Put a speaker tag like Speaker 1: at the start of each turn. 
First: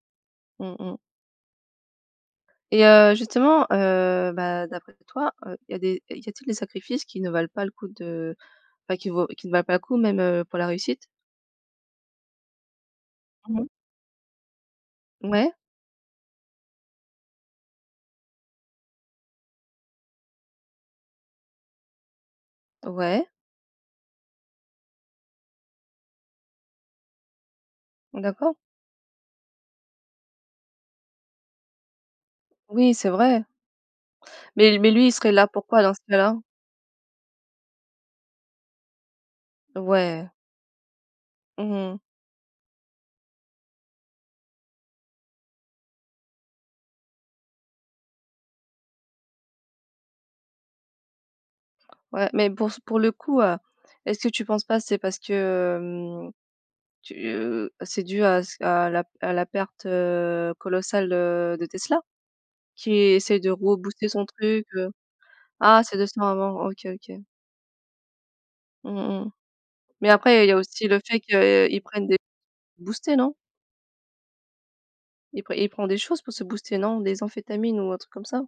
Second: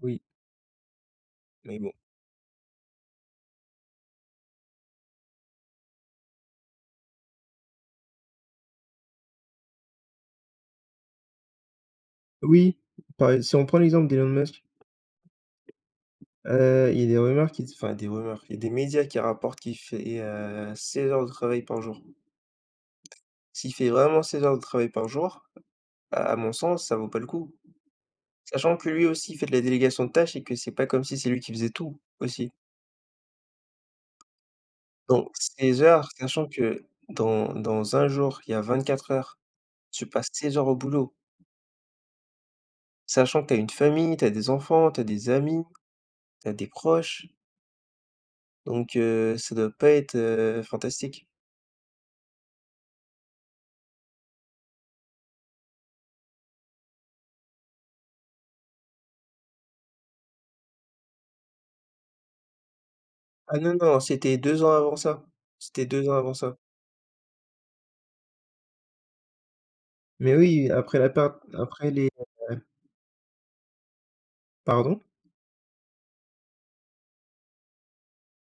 Speaker 1: Oui.
Speaker 2: Mmh mh
Speaker 1: Mais bon.
Speaker 2: et heu, justement, heu, bah d'après toi, heu, il y a des il y a t'il des sacrifices qui ne valent pas le coup de enfin qui vaut qui ne valent pas le coup même, heu, pour la réussite?
Speaker 1: Oui, par ex si
Speaker 2: Mmh
Speaker 1: on
Speaker 2: mh.
Speaker 1: prend l'exemple d'Elon Musk.
Speaker 2: Ouais.
Speaker 1: Heu, il y a des rumeurs qui enfin, des rumeurs, il y a des médias qui rapportent qu'il fait, heu, 16 heures de travail par jour.
Speaker 2: Ouais.
Speaker 1: S'il fait vraiment 16 heures de travail par jour, à mon sens, ça vaut pas le coup.
Speaker 2: D'accord.
Speaker 1: Sachant que lui aussi, il fait de la délégation de tâches, et que c'est pas comme si c'est lui qui faisait tout, aussi.
Speaker 2: Oui, c'est vrai. Mais mais lui il
Speaker 1: Donc
Speaker 2: serait là
Speaker 1: 16
Speaker 2: pourquoi dans ce
Speaker 1: heures,
Speaker 2: cas-là?
Speaker 1: sachant que dans dans 1 jour, il y a 24 heures, tu passes
Speaker 2: Ouais.
Speaker 1: 16 heures au boulot
Speaker 2: Mmh mh.
Speaker 1: sachant que tu as une famille, tu as des enfants, tu as des amis, tu as des proches donc heu, ça doit pas être, heu, fantastique.
Speaker 2: Ouais, mais pour s pour le coup, heu, est-ce que tu penses pas, c'est parce que, hem tu, heu c'est dû à s à la p à la perte, heu, colossale, heu, de de Tesla? Qui essaie de
Speaker 1: Ah non, non,
Speaker 2: rebooster son
Speaker 1: c'était 2
Speaker 2: truc,
Speaker 1: ans
Speaker 2: heu
Speaker 1: avant ça,
Speaker 2: ah,
Speaker 1: c'était
Speaker 2: c'est
Speaker 1: 2
Speaker 2: 2
Speaker 1: ans
Speaker 2: ans
Speaker 1: avant ça.
Speaker 2: avant. OK, OK. Mmh mh, mais
Speaker 1: Mais
Speaker 2: après il y a
Speaker 1: oui,
Speaker 2: aussi
Speaker 1: après
Speaker 2: le
Speaker 1: la
Speaker 2: fait
Speaker 1: pa
Speaker 2: qu'il
Speaker 1: après
Speaker 2: prenne
Speaker 1: les,
Speaker 2: des
Speaker 1: heu
Speaker 2: [unintelligible] boostés non?
Speaker 1: Pardon?
Speaker 2: Il prend il prend des choses pour se booster, non? Des amphétamines, ou un truc comme ça?